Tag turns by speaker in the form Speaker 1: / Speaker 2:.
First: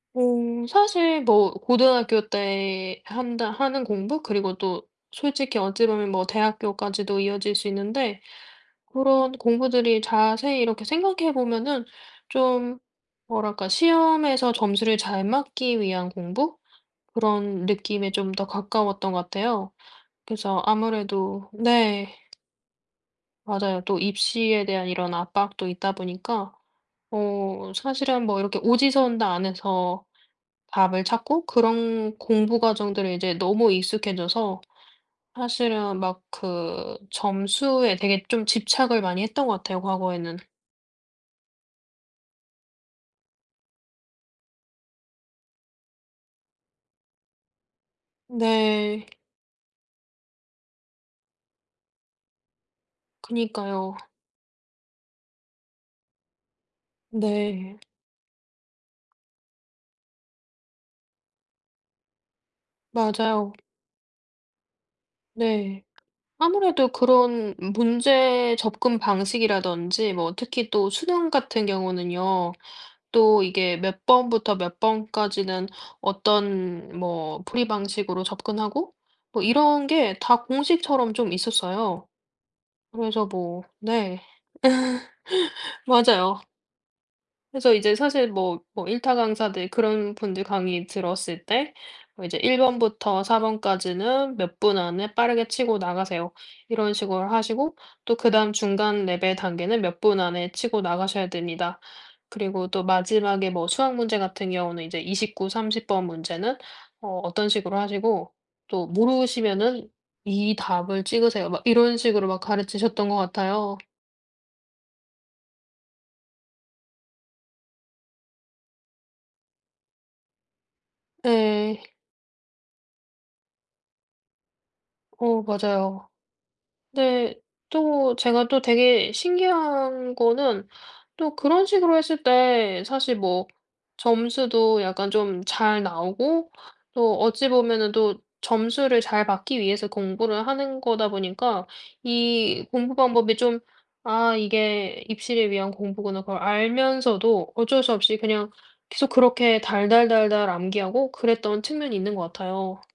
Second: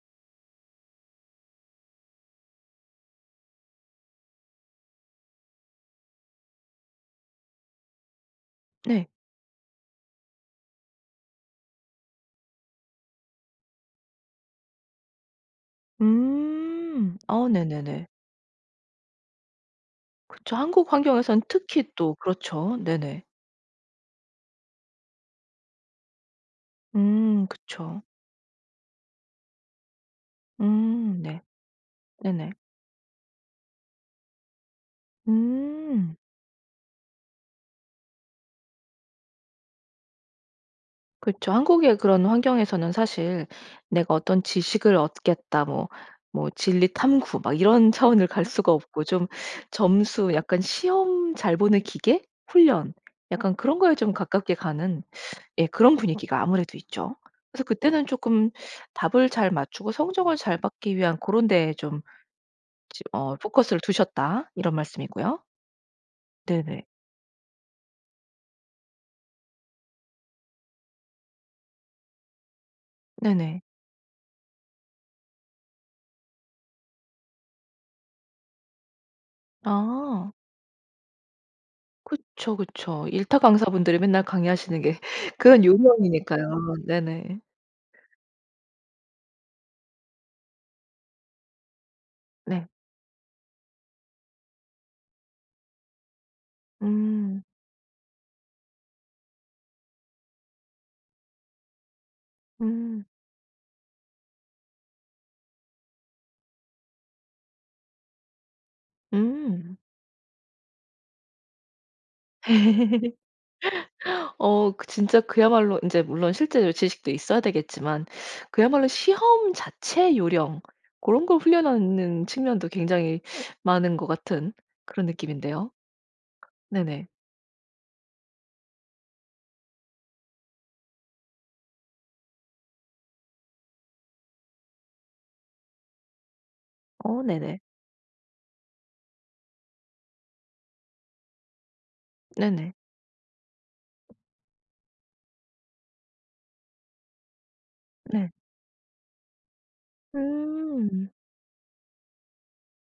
Speaker 1: 어 사실 뭐 고등학교 때 한다 하는 공부 그리고 또 솔직히 어찌 보면 뭐 대학교까지도 이어질 수 있는데
Speaker 2: 네.
Speaker 1: 고런 공부들이 자세히 이렇게 생각해 보면은 좀 뭐랄까 시험에서 점수를 잘 맞기 위한 공부
Speaker 2: 음. 어
Speaker 1: 그런
Speaker 2: 네네네.
Speaker 1: 느낌에 좀 더 가까웠던 것 같아요.
Speaker 2: 그쵸.
Speaker 1: 그래서
Speaker 2: 한국 환경에서는
Speaker 1: 아무래도...
Speaker 2: 특히
Speaker 1: 네.
Speaker 2: 또 그렇죠. 네네.
Speaker 1: 맞아요. 또 입시에 대한 이런 압박도 있다 보니까
Speaker 2: 음
Speaker 1: 어
Speaker 2: 그쵸.
Speaker 1: 사실은 뭐 이렇게 오지선다 안에서 답을
Speaker 2: 음 네.
Speaker 1: 찾고 그런
Speaker 2: 네네.
Speaker 1: 공부 과정들을 이제 너무 익숙해져서 사실은
Speaker 2: 음.
Speaker 1: 막 그 점수에 되게 좀 집착을 많이 했던 것 같아요. 과거에는.
Speaker 2: 그쵸. 한국의 그런 환경에서는 사실 '내가 어떤 지식을 얻겠다.' 뭐 뭐 진리 탐구 막 이런 차원을 갈 수가 없고
Speaker 1: 네.
Speaker 2: 좀 점수 약간 시험 잘 보는 기계, 훈련 약간 그런 거에
Speaker 1: 그니까요.
Speaker 2: 좀 가깝게 가는. 예 그런 분위기가 아무래도 있죠. 그래서
Speaker 1: 네.
Speaker 2: 그때는 조금 답을 잘 맞추고 성적을 잘 받기 위한 그런 고런 데에 좀 저 어
Speaker 1: 맞아요.
Speaker 2: 포커스를 두셨다. 이런 말씀이고요.
Speaker 1: 네.
Speaker 2: 네네.
Speaker 1: 아무래도 그런 문제 접근 방식이라든지 뭐 특히 또 수능 같은 경우는요. 또
Speaker 2: 네네.
Speaker 1: 이게 몇 번부터 몇 번까지는 어떤 뭐 풀이 방식으로 접근하고 뭐 이런 게
Speaker 2: 아.
Speaker 1: 다 공식처럼 좀 있었어요.
Speaker 2: 그쵸 그쵸.
Speaker 1: 그래서
Speaker 2: 일타
Speaker 1: 뭐
Speaker 2: 강사분들이
Speaker 1: 네.
Speaker 2: 맨날 강의하시는 게 그런
Speaker 1: 맞아요.
Speaker 2: 요령이니까요. 네네.
Speaker 1: 그래서 이제 사실 뭐 뭐 일타 강사들 그런 분들 강의 들었을 때 뭐 이제 1
Speaker 2: 네.
Speaker 1: 번부터 4 번까지는 몇 분 안에 빠르게 치고 나가세요. 이런 식으로
Speaker 2: 음.
Speaker 1: 하시고 또 그다음 중간 레벨 단계는 몇 분 안에 치고 나가셔야 됩니다. 그리고 또
Speaker 2: 음.
Speaker 1: 마지막에 뭐 수학 문제 같은 경우는 이제 29, 30 번 문제는 어 어떤 식으로 하시고 또
Speaker 2: 음.
Speaker 1: 모르시면은 이 답을 찍으세요. 막 이런 식으로 막 가르치셨던 것 같아요.
Speaker 2: 어 그 진짜 그야말로 인제 물론 실제 이 지식도 있어야 되겠지만 그야말로 시험 자체 요령 고런 걸
Speaker 1: 에.
Speaker 2: 훈련하는 측면도 굉장히 많은 거 같은 그런
Speaker 1: 어
Speaker 2: 느낌인데요.
Speaker 1: 맞아요.
Speaker 2: 네네.
Speaker 1: 근데 또 제가 또 되게 신기한 거는 또 그런 식으로 했을 때 사실 뭐 점수도 약간 좀 잘 나오고 또
Speaker 2: 어
Speaker 1: 어찌
Speaker 2: 네네.
Speaker 1: 보면은 또 점수를 잘 받기 위해서 공부를 하는 거다 보니까 이
Speaker 2: 네네.
Speaker 1: 공부 방법이 좀 '아 이게 입시를 위한 공부구나.' 그걸 알면서도 어쩔 수 없이
Speaker 2: 네.
Speaker 1: 그냥 계속 그렇게 달달달달
Speaker 2: 음.
Speaker 1: 암기하고 그랬던 측면이 있는 거 같아요.